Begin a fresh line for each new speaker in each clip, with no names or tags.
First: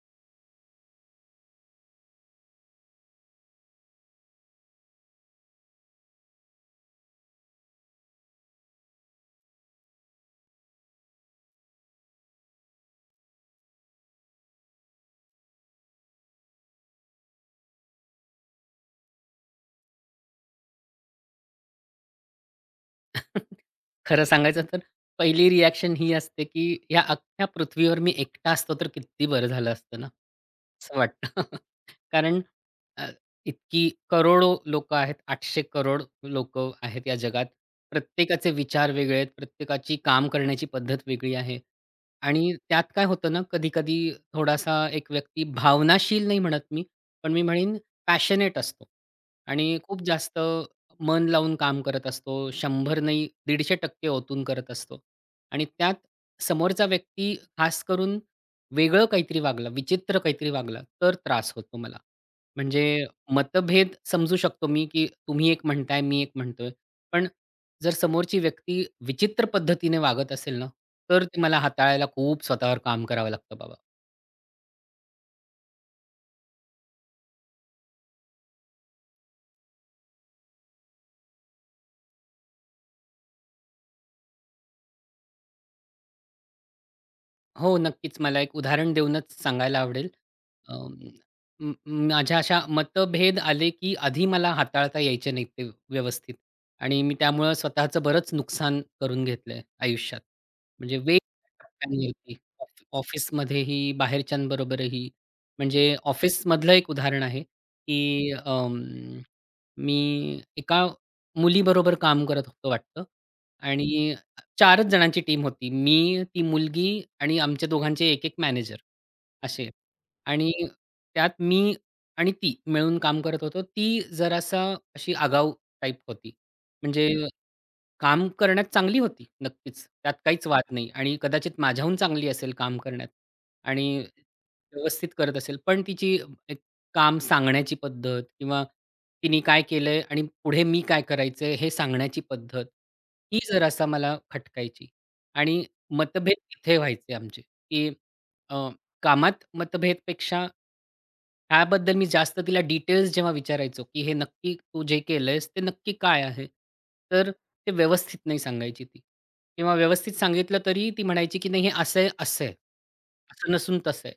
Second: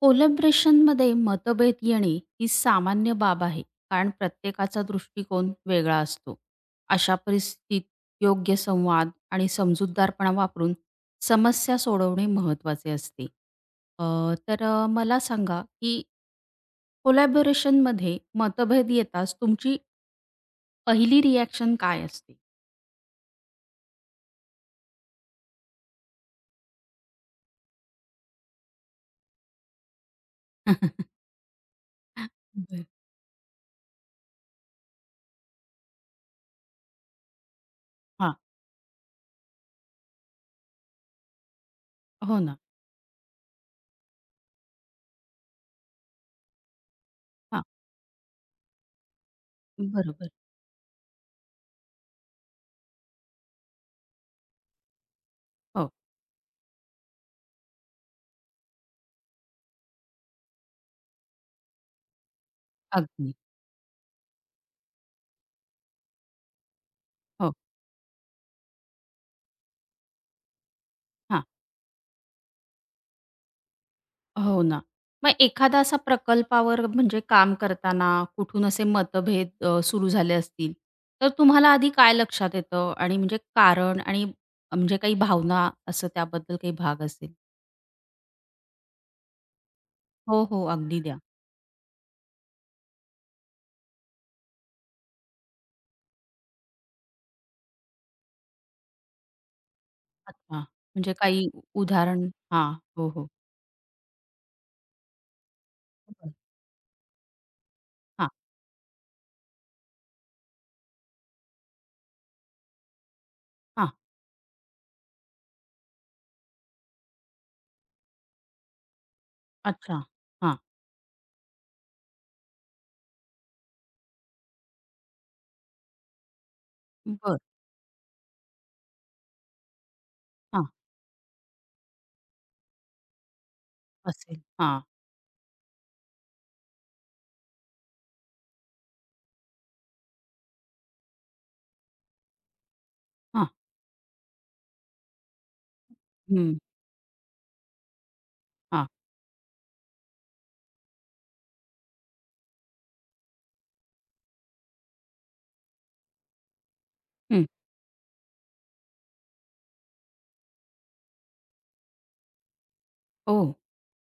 कोलॅब्रेशनमध्ये मतभेद येणे ही सामान्य बाब आहे. कारण प्रत्येकाचा दृष्टिकोन वेगळा असतो. अशा परिस्थितीत योग्य संवाद आणि समजूतदारपणा वापरून समस्या सोडवणे महत्त्वाचे असते. अ, तर मला सांगा की कोलॅबोरेशनमध्ये मतभेद येताच तुमची पहिली रिॲक्शन काय असते?
खरं सांगायचं तर पहिली रिॲक्शन ही असते, की या अख्ख्या पृथ्वीवर मी एकटा असतो तर किती बरं झालं असतं ना, असं वाटतं. कारण
बर.
अ, इतकी करोडो लोकं आहेत. 800 करोड लोकं आहेत या जगात.
हां.
प्रत्येकाचे विचार वेगळे आहेत. प्रत्येकाची काम करण्याची पद्धत वेगळी आहे.
हो
आणि
ना.
त्यात काय होतं ना, कधी-कधी थोडासा एक व्यक्ती भावनाशील नाही म्हणत मी, पण मी
हां.
म्हणेन पॅशनेट असतो आणि खूप
बरोबर.
जास्त मन लावून काम करत असतो. 100 नाही 150% ओतून करत असतो. आणि
हो.
त्यात समोरचा व्यक्ती खास करून वेगळं काहीतरी वागला, विचित्र काहीतरी वागला, तर त्रास होतो मला. म्हणजे
अगदी.
मतभेद समजू शकतो मी, की तुम्ही एक म्हणताय, मी एक म्हणतोय. पण
हो.
जर समोरची व्यक्ती विचित्र पद्धतीने वागत असेल ना, तर ते मला हाताळायला खूप स्वतःवर काम करावं लागतं बाबा.
हो ना. मग एखादा असा प्रकल्पावर म्हणजे काम करताना कुठून असे मतभेद सुरू झाले असतील, तर तुम्हाला आधी काय लक्षात येतं आणि म्हणजे कारण आणि म्हणजे काही भावना असं त्याबद्दल काही भाग असेल?
हो, नक्कीच. मला एक उदाहरण देऊनच सांगायला आवडेल.
हो, हो.
अं,
अगदी द्या.
म म- माझ्या अशा मतभेद आले, की आधी मला हाताळता यायचे नाहीत ते व्यवस्थित आणि मी त्यामुळं स्वतःचं बरंच नुकसान करून घेतलंय आयुष्यात.
अच्छा.
म्हणजे
म्हणजे काही
वेगवेगळ्या
उदाहरण.
टप्प्यांवरती
हां. हो, हो.
ऑफिसमध्येही, बाहेरच्यांबरोबरही. म्हणजे
बरं.
ऑफिसमधलं एक उदाहरण आहे,
हां,
की मी एका मुलीबरोबर काम करत होतो वाटतं आणि
हां.
4च जणांची टीम होती. मी, ती मुलगी आणि आमच्या दोघांचे एक-एक मॅनेजर असे
अच्छा.
आणि
हां.
त्यात मी आणि ती मिळून काम करत होतो. ती जरासा अशी आगाऊ टाइप होती. म्हणजे
बरं.
काम करण्यात चांगली होती नक्कीच. त्यात काहीच
हां.
वाद नाही आणि कदाचित माझ्याहून चांगली असेल काम करण्यात आणि
असेल. हां,
व्यवस्थित करत असेल. पण तिची एक काम सांगण्याची पद्धत किंवा तिने काय केलंय आणि पुढे मी काय करायचंय हे सांगण्याची पद्धत, ही
हां.
जरासा मला खटकायची आणि मतभेद
हं.
तिथे व्हायचे आमचे, की
हां.
कामात मतभेदपेक्षा ह्याबद्दल मी जास्त तिला डिटेल्स जेव्हा विचारायचो, की "हे नक्की तू जे केलंयस ते नक्की काय आहे?" तर
हं.
ते व्यवस्थित नाही सांगायची ती किंवा व्यवस्थित सांगितलं तरी ती म्हणायची, की "नाही हे असं आहे, असं आहे.
हो.
असं नसून तसं आहे."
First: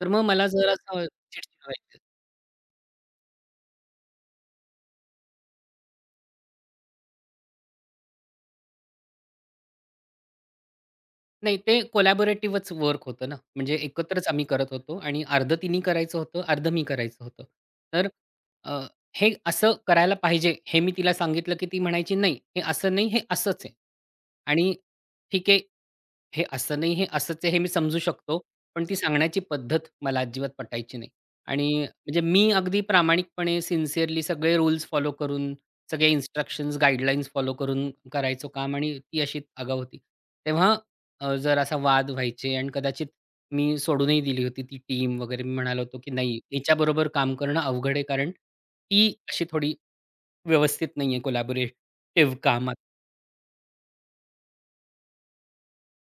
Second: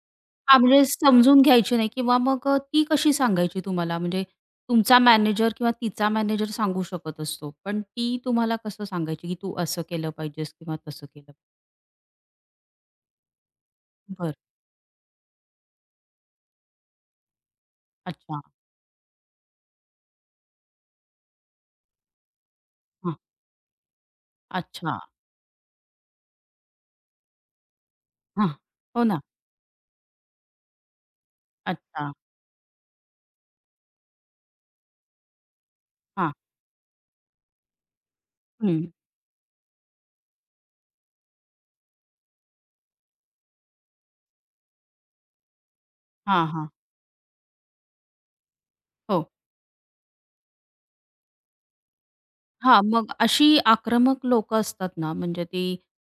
तर मग मला
हां, म्हणजे
जरासं
समजून
चिडचिड
घ्यायची नाही
व्हायची.
किंवा मग ती कशी सांगायची तुम्हाला? म्हणजे तुमचा मॅनेजर किंवा तिचा मॅनेजर सांगू शकत असतो. पण ती तुम्हाला कसं सांगायची, की तू असं केलं पाहिजेस किंवा तसं केलं.
नाही, ते कोलॅबोरेटिव्हच वर्क होतं ना. म्हणजे एकत्रच
बरं.
आम्ही करत होतो आणि अर्धं तिनी करायचं होतं, अर्धं मी करायचं होतं. तर
अच्छा.
अ, हे असं करायला पाहिजे, हे मी तिला सांगितलं, की ती म्हणायची, "नाही, हे असं नाही,
हां.
हे असंच आहे." आणि
अच्छा.
ठीक आहे, हे असं नाही, हे असंच आहे हे मी समजू शकतो.
हां.
पण ती
हो ना.
सांगण्याची पद्धत मला अजिबात पटायची नाही. आणि
अच्छा.
म्हणजे मी अगदी प्रामाणिकपणे सिन्सिअरली सगळे रूल्स फॉलो करून, सगळे
हां.
इन्स्ट्रक्शन्स, गाईडलाईन्स फॉलो करून करायचो काम
हं.
आणि ती अशी आगाऊ होती. तेव्हा जर असा वाद व्हायचे आणि कदाचित मी सोडूनही दिली होती ती टीम वगैरे. मी म्हणालो होतो, की "नाही,
हां, हां.
हिच्याबरोबर काम करणं अवघड आहे कारण ती
हो.
अशी थोडी व्यवस्थित नाही आहे कोलॅबोरेटिव्ह काम
हां, मग अशी आक्रमक लोकं असतात ना, म्हणजे ती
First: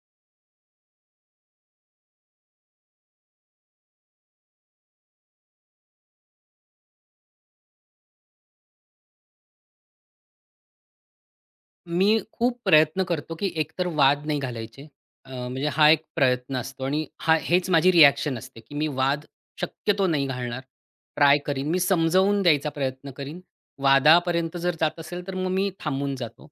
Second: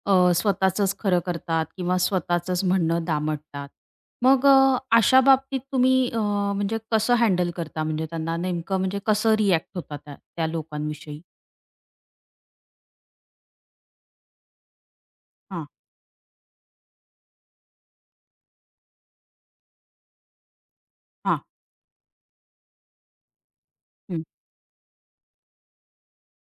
स्वतःचंच खरं करतात किंवा स्वतःचंच म्हणणं दामटतात. मग अशा बाबतीत तुम्ही म्हणजे कसं हँडल करता? म्हणजे त्यांना नेमकं म्हणजे कसं रिएक्ट होता त्या त्या लोकांविषयी?
मी खूप प्रयत्न करतो, की एकतर वाद नाही घालायचे.
हां,
म्हणजे हा एक प्रयत्न असतो आणि हा हेच माझी रिॲक्शन असते, की मी वाद शक्यतो नाही घालणार. ट्राय
हां.
करीन. मी समजावून द्यायचा प्रयत्न करीन.
हं.
वादापर्यंत जर जात असेल, तर मग मी थांबून जातो.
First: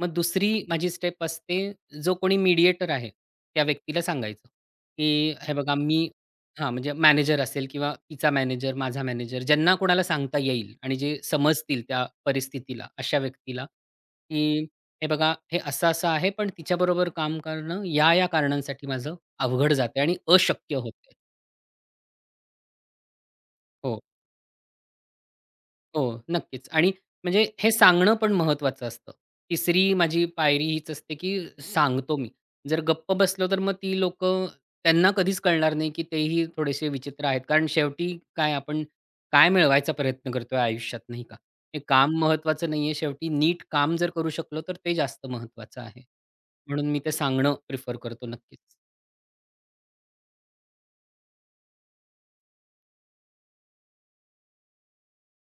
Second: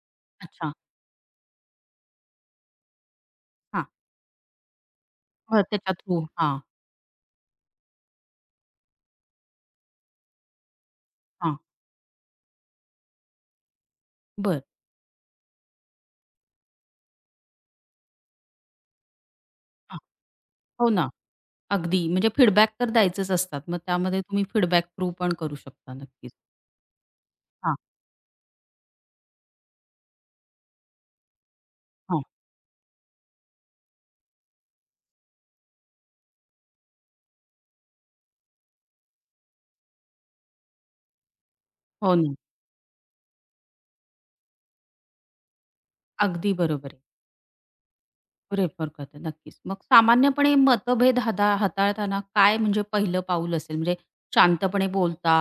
मग दुसरी
अच्छा.
माझी स्टेप असते, जो कोणी मीडिएटर आहे, त्या
हां.
व्यक्तीला सांगायचं, की "हे
बरं
बघा
त्याच्या
मी"
थ्रू. हां,
हां, म्हणजे मॅनेजर असेल किंवा तिचा मॅनेजर, माझा मॅनेजर ज्यांना कोणाला सांगता येईल आणि जे
हां.
समजतील त्या परिस्थितीला, अशा व्यक्तीला,
बरं.
की हे बघा, हे असं-असं आहे, पण तिच्याबरोबर काम करणं या-या कारणांसाठी माझं अवघड
हां.
जाते आणि अशक्य
हो ना.
होते
अगदी म्हणजे फीडबॅक तर द्यायचेच असतात. मग
हो,
त्यामध्ये तुम्ही फीडबॅक थ्रू पण करू शकता
हो,
नक्कीच.
नक्कीच. आणि म्हणजे हे
हां,
सांगणं पण महत्त्वाचं असतं. तिसरी माझी पायरी हीच असते, की सांगतो
हां.
मी. जर गप्प बसलो, तर मग ती लोक त्यांना कधीच कळणार नाही, की तेही थोडेसे विचित्र आहेत. कारण शेवटी काय आपण काय मिळवायचा प्रयत्न करतोय आयुष्यात, नाही का? हे काम
हो ना.
महत्त्वाचं नाहीये. शेवटी नीट काम जर करू शकलो, तर ते जास्त महत्त्वाचं आहे.
अगदी
म्हणून
बरोबर
मी
आहे.
ते सांगणं प्रिफर करतो नक्कीच.
रेफर करतात. नक्कीच. मग सामान्यपणे मतभेद हाताळताना काय म्हणजे पहिलं पाऊल असेल? म्हणजे शांतपणे बोलता,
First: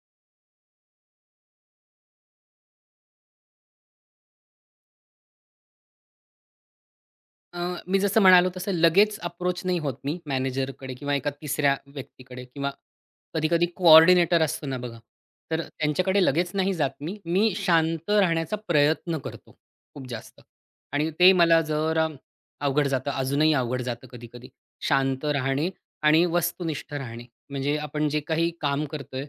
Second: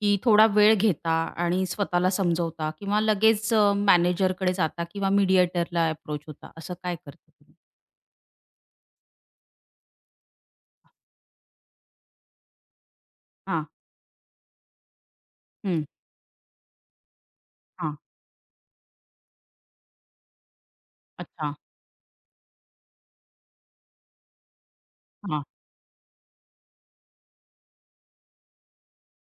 की थोडा वेळ घेता आणि स्वतःला समजवता किंवा लगेच मॅनेजरकडे जाता किंवा मीडिएटरला अप्रोच होता, असं काय करता तुम्ही?
अ, मी जसं म्हणालो तसं लगेच अप्रोच नाही होत मी मॅनेजरकडे किंवा एका तिसऱ्या व्यक्तीकडे किंवा कधी-कधी
हां.
कोऑर्डिनेटर असतो ना बघा, तर
हं.
त्यांच्याकडे लगेच नाही जात मी. मी
हां.
शांत राहण्याचा प्रयत्न करतो खूप जास्त आणि ते
अच्छा.
मला जरा अवघड जातं, अजूनही अवघड जातं कधी-कधी. शांत
हां.
राहणे आणि वस्तुनिष्ठ राहणे. म्हणजे आपण जे काही काम करतोय,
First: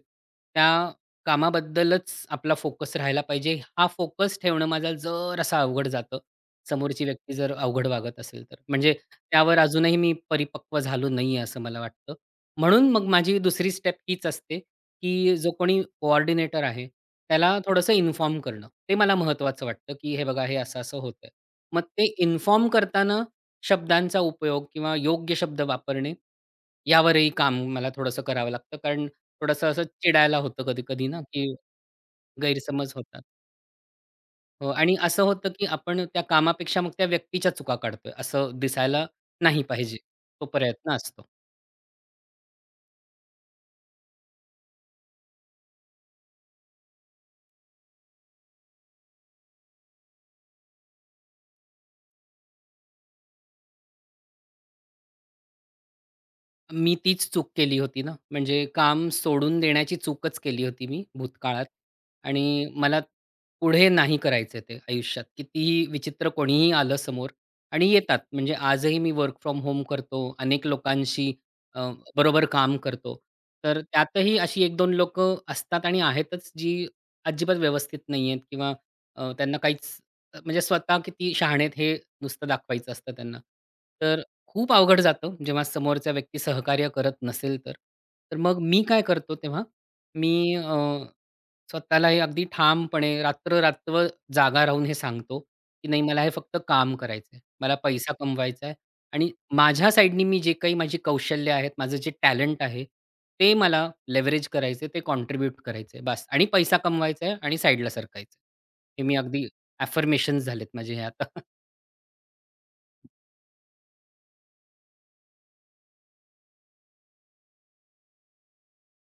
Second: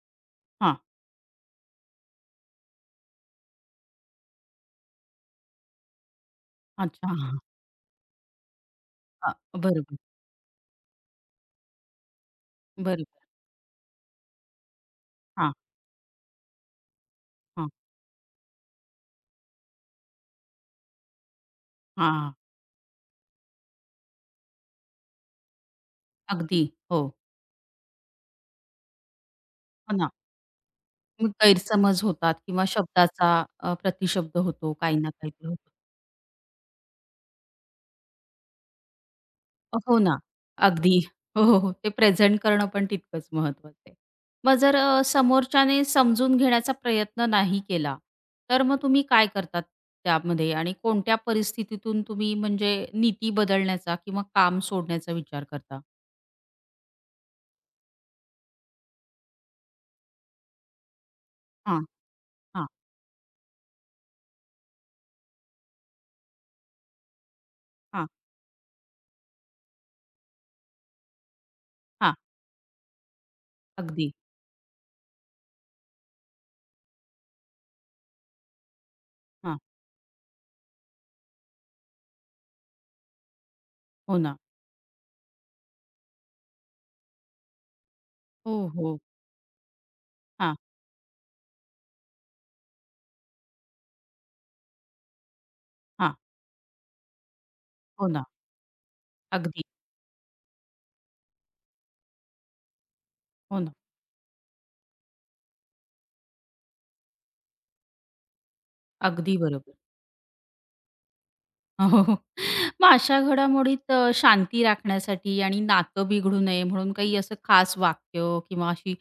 हां.
त्या कामाबद्दलच आपला फोकस राहायला पाहिजे. हा फोकस ठेवणं माझा जरासा अवघड जातं समोरची
अच्छा.
व्यक्ती
हां.
जर अवघड वागत असेल तर. म्हणजे
अ,
त्यावर अजूनही
बरोबर.
मी परिपक्व झालो नाहीये असं मला वाटतं. म्हणून मग
बरोबर.
माझी दुसरी स्टेप हीच असते, की जो
हां.
कोणी कोऑर्डिनेटर आहे, त्याला
हां.
थोडंसं इन्फॉर्म करणं. ते मला महत्त्वाचं वाटतं, की हे बघा हे असं-असं होतंय. मग ते
हां.
इन्फॉर्म करताना शब्दांचा उपयोग किंवा योग्य शब्द वापरणे,
अगदी. हो.
यावरही काम मला थोडंसं करावं लागतं. कारण थोडंसं असं
हो ना.
चिडायला होतं कधी-कधी ना,
मग
की
गैरसमज होतात किंवा
गैरसमज होतात.
शब्दाचा प्रतिशब्द
हो
होतो,
आणि
काही ना
असं
काहीतरी
होतं, की
होतं.
आपण त्या कामापेक्षा मग त्या व्यक्तीच्या चुका काढतोय, असं दिसायला नाही पाहिजे.
हो ना.
तो प्रयत्न
अगदी.
असतो.
हो, हो, हो. ते प्रेझेंट करणं पण तितकंच महत्वाचं आहे. मग जर समोरच्याने समजून घेण्याचा प्रयत्न नाही केला, तर मग तुम्ही काय करतात त्यामध्ये आणि कोणत्या परिस्थितीतून तुम्ही म्हणजे नीती बदलण्याचा किंवा काम सोडण्याचा विचार करता?
मी तीच चूक केली होती ना, म्हणजे काम सोडून देण्याची चूकच केली होती मी भूतकाळात
हां,
आणि
हां,
मला पुढे नाही करायचं ते आयुष्यात. कितीही विचित्र कोणीही आलं समोर आणि
हां,
येतात. म्हणजे आजही मी वर्क फ्रॉम होम करतो. अनेक लोकांशी अ,
हां.
बरोबर काम करतो. तर
अगदी.
त्यातही अशी 1-2 लोकं असतात आणि आहेतच जी अजिबात व्यवस्थित नाही आहेत किंवा त्यांना
हां.
काहीच म्हणजे स्वतः किती शहाणे हे नुसतं दाखवायचं असतं त्यांना.
हो
तर
ना.
खूप अवघड जातं जेव्हा समोरचा व्यक्ती सहकार्य करत नसेल तर. तर
हो,
मग मी
हो.
काय करतो तेव्हा, मी
हां,
स्वतःलाही अगदी ठामपणे रात्र-रात्र जागा राहून हे सांगतो, की नाही
हां.
मला हे फक्त काम करायचंय. मला
हो
पैसा
ना.
कमवायचा आहे आणि
अगदी.
माझ्या साइडनी मी जे काही माझी कौशल्य आहेत, माझं जे टॅलेंट आहे, ते
हो ना.
मला लेव्हरेज करायचंय, ते कॉन्ट्रिब्यूट करायचंय बास आणि पैसा कमवायचा आहे आणि साइडला सरकायचं हे मी
अगदी
अगदी
बरोबर.
अफर्मेशन्स झालेत माझे हे आता.
हो, हो. हो. मग अशा घडामोडीत शांती राखण्यासाठी आणि नातं बिघडू नये म्हणून काही असं खास वाक्य किंवा अशी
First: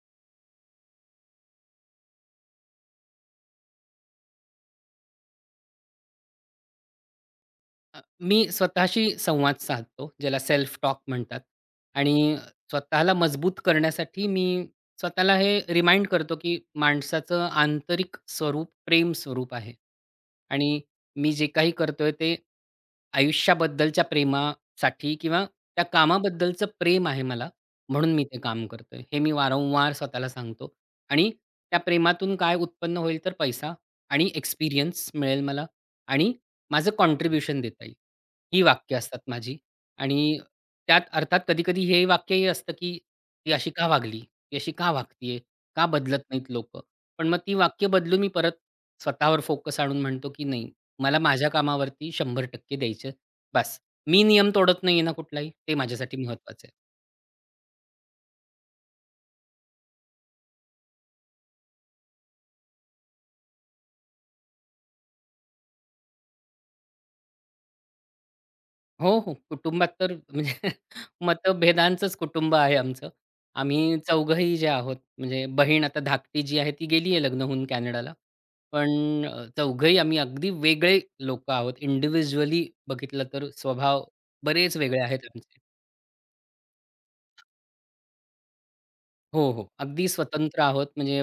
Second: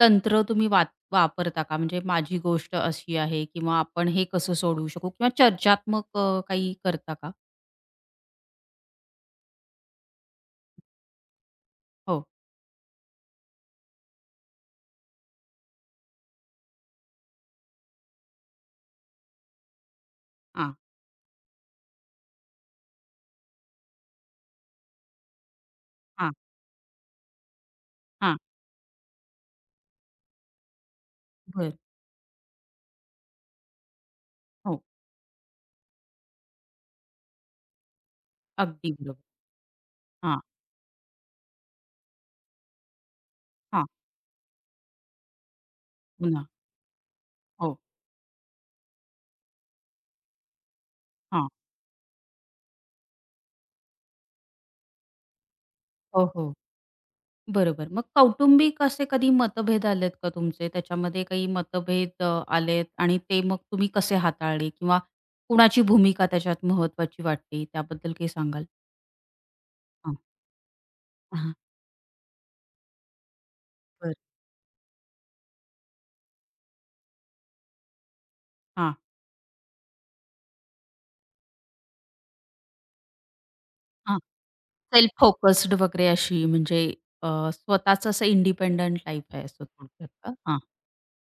तंत्र तुम्ही वापरता का? म्हणजे माझी गोष्ट अशी आहे किंवा आपण हे कसं सोडवू शकू किंवा चर्चात्मक काही करता का?
अ, मी स्वतःशी संवाद साधतो, ज्याला सेल्फ टॉक म्हणतात
हो.
आणि स्वतःला मजबूत करण्यासाठी मी स्वतःला हे रिमाइंड करतो, की माणसाचं आंतरिक स्वरूप प्रेम स्वरूप आहे
हां,
आणि मी जे काही करतोय ते आयुष्याबद्दलच्या प्रेमासाठी किंवा त्या
हां,
कामाबद्दलचं प्रेम आहे मला, म्हणून मी ते
हां.
काम करतोय. हे मी वारंवार स्वतःला सांगतो आणि
बरं.
त्या प्रेमातून काय उत्पन्न होईल तर पैसा आणि
हो.
एक्सपिरियन्स मिळेल मला आणि माझं कॉन्ट्रिब्युशन देता येईल. ही
अगदी
वाक्य असतात
बरोबर.
माझी आणि
हां,
त्यात अर्थात कधी-कधी हे वाक्यही असतं, की "ती अशी का
हां.
वागली? ती अशी का वागतीये? का बदलत
पुन्हा.
नाहीत लोकं?" पण मग ती
हो.
वाक्य बदलून मी परत स्वतःवर फोकस आणून म्हणतो, की "नाही, मला माझ्या
हां.
कामावरती 100% द्यायचे. बस. मी नियम तोडत नाहीये ना कुठलाही, ते माझ्यासाठी
हो, हो.
महत्त्वाचं आहे."
बरोबर. मग कौटुंबिक असे कधी मतभेद आलेत का तुमचे? त्याच्यामध्ये काही मतभेद आलेत आणि ते मग तुम्ही कसे हाताळले किंवा कुणाची भूमिका त्याच्यात महत्त्वाची वाटली? त्याबद्दल काही सांगाल?
हो, हो. कुटुंबात तर
हां.
म्हणजे
हां,
मतभेदांचंच कुटुंब आहे आमचं. आम्ही
बरं.
चौघंही जे आहोत, म्हणजे बहीण आता धाकटी जी आहे ती गेली आहे लग्न होऊन कॅनडाला. पण
हां,
चौघंही आम्ही अगदी वेगळे लोकं आहोत. इंडिव्हिज्युअली बघितलं तर स्वभाव
हां.
बरेच वेगळे
सेल्फ
आहेत आमचे.
फोकस्ड वगैरे अशी म्हणजे अ, स्वतःचं असं इंडिपेंडंट लाईफ आहे
हो,
असं
हो. अगदी
थोडक्यात का? हां,
स्वतंत्र आहोत म्हणजे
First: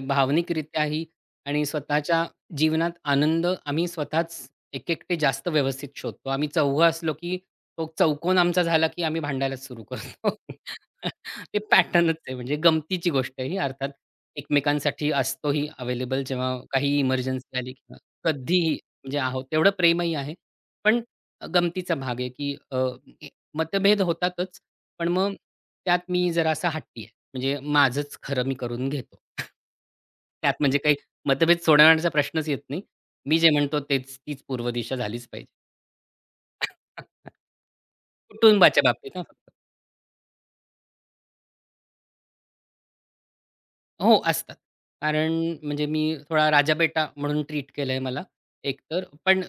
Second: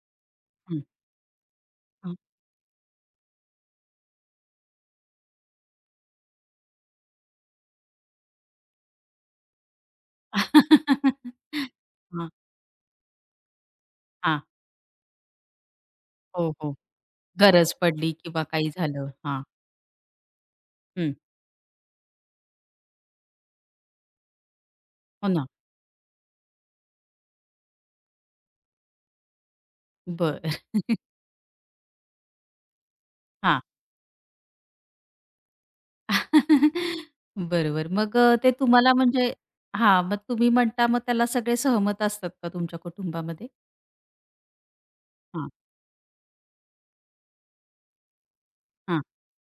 हं,
भावनिकरित्याही आणि
हं.
स्वतःच्या जीवनात आनंद आम्ही स्वतःच एकेकटे जास्त व्यवस्थित शोधतो. आम्ही चौघं असलो, की तो चौकोन आमचा झाला, की आम्ही भांडायलाच सुरू करतो. ते पॅटर्नच
हां,
आहे म्हणजे गमतीची गोष्ट आहे ही अर्थात.
हां.
एकमेकांसाठी असतोही अवेलेबल जेव्हा
हो, हो.
काहीही इमर्जन्सी आली
गरज
किंवा
पडली किंवा काही
कधीही
झालं.
म्हणजे
हां,
आहोत तेवढं प्रेमही आहे. पण
हं.
गमतीचा भाग आहे, की ए- मतभेद होतातच. पण
हो
मग
ना.
त्यात मी जरासा हट्टी आहे. म्हणजे माझंच खरं मी करून घेतो.
बरं.
त्यात म्हणजे काही मतभेद सोडवण्याचा प्रश्नच येत नाही. मी जे
हां.
म्हणतो तेच तीच पूर्व दिशा झालीच पाहिजे.
बरोबर. मग ते
कुटुंबाच्या
तुम्हाला
बाबतीत हां.
म्हणजे. हां, मग तुम्ही म्हणता मग त्याला सगळे सहमत असतात का तुमच्या कुटुंबामध्ये?
हो, असतात. कारण
हां,
म्हणजे मी थोडा राजाबेटा म्हणून ट्रीट केलंय मला
हां.
एकतर. पण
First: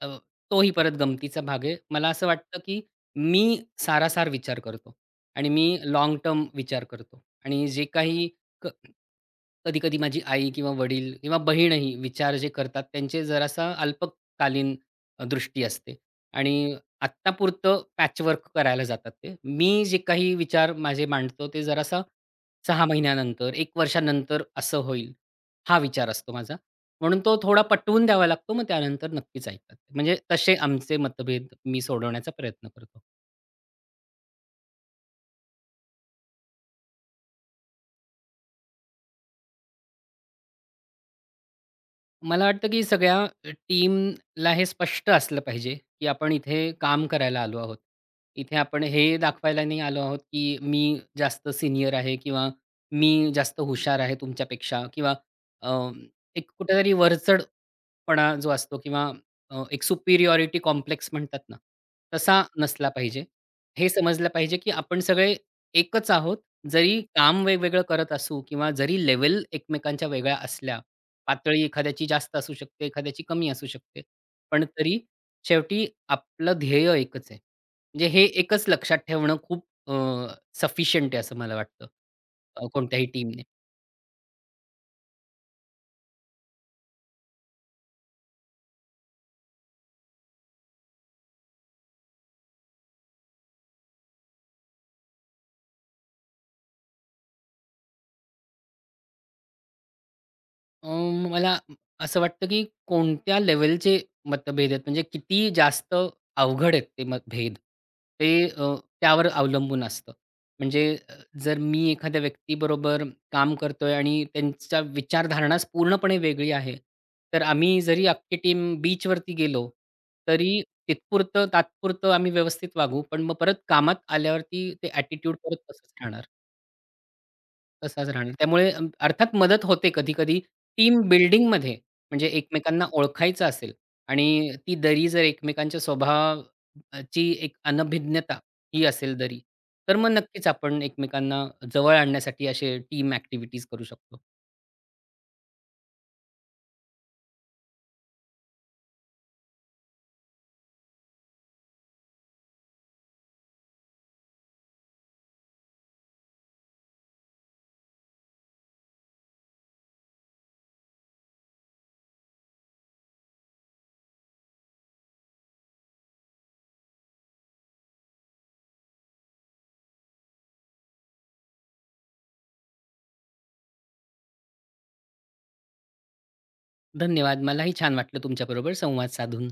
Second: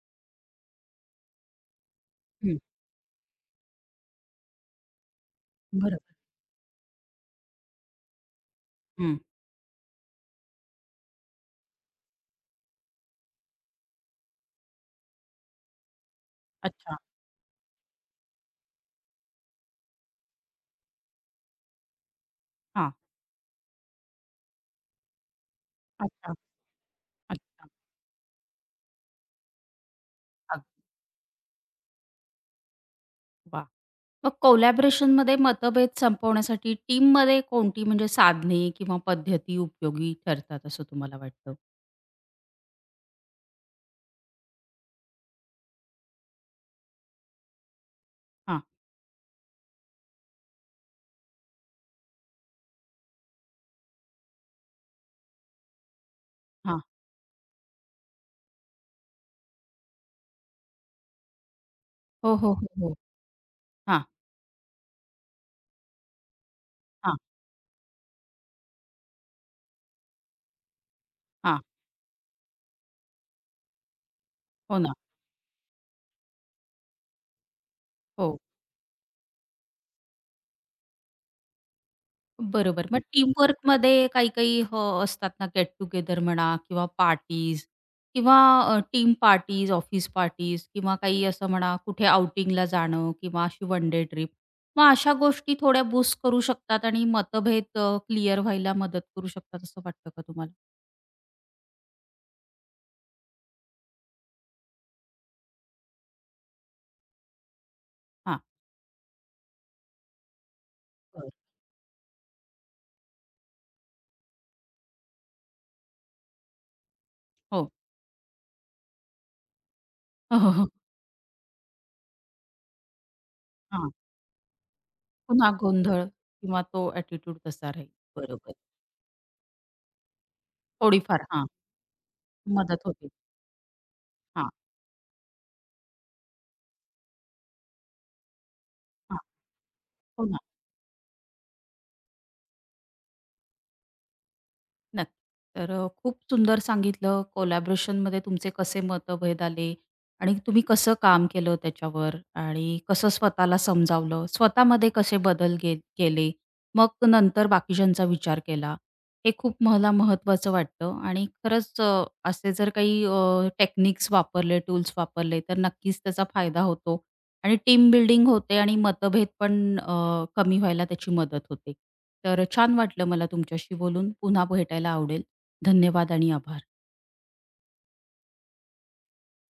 अ, तोही परत गमतीचा भाग आहे. मला असं वाटतं,
हं.
की मी सारासार विचार करतो आणि मी
बरोबर.
लॉंग टर्म विचार करतो आणि जे काही क
हं.
कधी-कधी माझी आई किंवा वडील किंवा बहीणही विचार जे करतात, त्यांचे जरासा अल्पकालीन दृष्टी असते आणि
अच्छा.
आत्तापुरतं पॅचवर्क करायला जातात ते. मी जे काही विचार माझे मांडतो, ते जरासा 6
हां.
महिन्यानंतर, 1 वर्षानंतर असं होईल, हा विचार असतो
अच्छा,
माझा. म्हणून तो थोडा
अच्छा.
पटवून द्यावा लागतो. मग त्यानंतर नक्कीच ऐकतात. म्हणजे तसे
अग
आमचे मतभेद मी सोडवण्याचा प्रयत्न करतो.
वाह! मग कोलॅबोरेशनमध्ये मतभेद संपवण्यासाठी टीममध्ये कोणती म्हणजे साधने किंवा पद्धती उपयोगी ठरतात असं तुम्हाला वाटतं?
मला वाटतं की सगळ्या टीमला हे स्पष्ट असलं पाहिजे, की आपण इथे काम करायला आलो आहोत. इथे
हां,
आपण हे दाखवायला नाही आलो आहोत, की मी जास्त सिनियर आहे किंवा मी जास्त हुशार आहे तुमच्यापेक्षा किंवा अ, एक
हां.
कुठेतरी वरचढपणा जो असतो किंवा एक सुपिरियॉरिटी कॉम्प्लेक्स म्हणतात ना,
हो,
तसा
हो, हो,
नसला
हो.
पाहिजे. हे
हां,
समजलं पाहिजे, की आपण सगळे एकच आहोत. जरी
हां,
काम वेगवेगळं करत असू किंवा जरी लेव्हल एकमेकांच्या वेगळ्या असल्या,
हां.
पातळी एखाद्याची जास्त असू शकते, एखाद्याची कमी असू शकते. पण
हो ना.
तरी शेवटी आपलं ध्येय एकच आहे. म्हणजे हे
हो.
एकच लक्षात ठेवणं खूप सफिशियंट आहे असं मला वाटतं.
बरोबर. मग
कोणत्याही टीमने.
टीमवर्कमध्ये काही-काही असतात ना गेट टुगेदर म्हणा किंवा पार्टीज किंवा टीम पार्टीज, ऑफिस पार्टीज किंवा काही असं म्हणा कुठे आउटिंगला जाणं किंवा अशी वन डे ट्रिप. मग अशा गोष्टी थोड्या बूस्ट करू शकतात आणि मतभेद क्लिअर व्हायला मदत करू शकतात असं वाटतं का तुम्हाला?
मला असं वाटतं, की कोणत्या लेव्हलचे मतभेद आहेत, म्हणजे किती जास्त अवघड आहेत ते मतभेद. ते
हां.
त्यावर अवलंबून असतं. म्हणजे अ,
बरं.
जर मी एखाद्या व्यक्तीबरोबर काम करतोय आणि त्यांच्या विचारधारणाच पूर्णपणे वेगळी आहे. तर
हो.
आम्ही जरी अख्खी टीम बीचवरती गेलो,
हो, हो,
तरी
हो.
तिथपुरतं तात्पुरतं आम्ही व्यवस्थित वागू. पण मग परत
हां.
कामात आल्यावरती ते ॲटिट्यूड
पुन्हा
परत तसंच
गोंधळ
राहणार.
किंवा तो ॲटिट्यूड तसा राहील.
तसाच राहणार.
बरोबर.
त्यामुळे अर्थात मदत होते कधी-कधी टीम
थोडीफार हां,
बिल्डिंगमध्ये म्हणजे
मदत
एकमेकांना
होते.
ओळखायचं असेल
हां,
आणि ती दरी जर एकमेकांच्या स्वभावाची एक अनभिज्ञता ही असेल
हां.
दरी, तर मग
हो ना.
नक्कीच आपण एकमेकांना जवळ आणण्यासाठी असे टीम ॲक्टिव्हिटीज करू शकतो.
नक्की. तर खूप सुंदर सांगितलं कोलॅबोरेशनमध्ये तुमचे कसे मतभेद आले आणि तुम्ही कसं काम केलं त्याच्यावर आणि कसं स्वतःला समजावलं, स्वतःमध्ये कसे बदल केले, मग नंतर बाकीच्यांचा विचार केला. हे खूप मला महत्त्वाचं वाटतं आणि खरंच असे जर काही टेक्निक्स वापरले, टूल्स वापरले तर नक्कीच त्याचा फायदा होतो आणि टीम बिल्डिंग होते आणि मतभेद पण अ, कमी व्हायला त्याची मदत होते. तर छान वाटलं मला तुमच्याशी बोलून. पुन्हा भेटायला आवडेल. धन्यवाद आणि आभार.
धन्यवाद. मलाही छान वाटलं तुमच्याबरोबर संवाद साधून.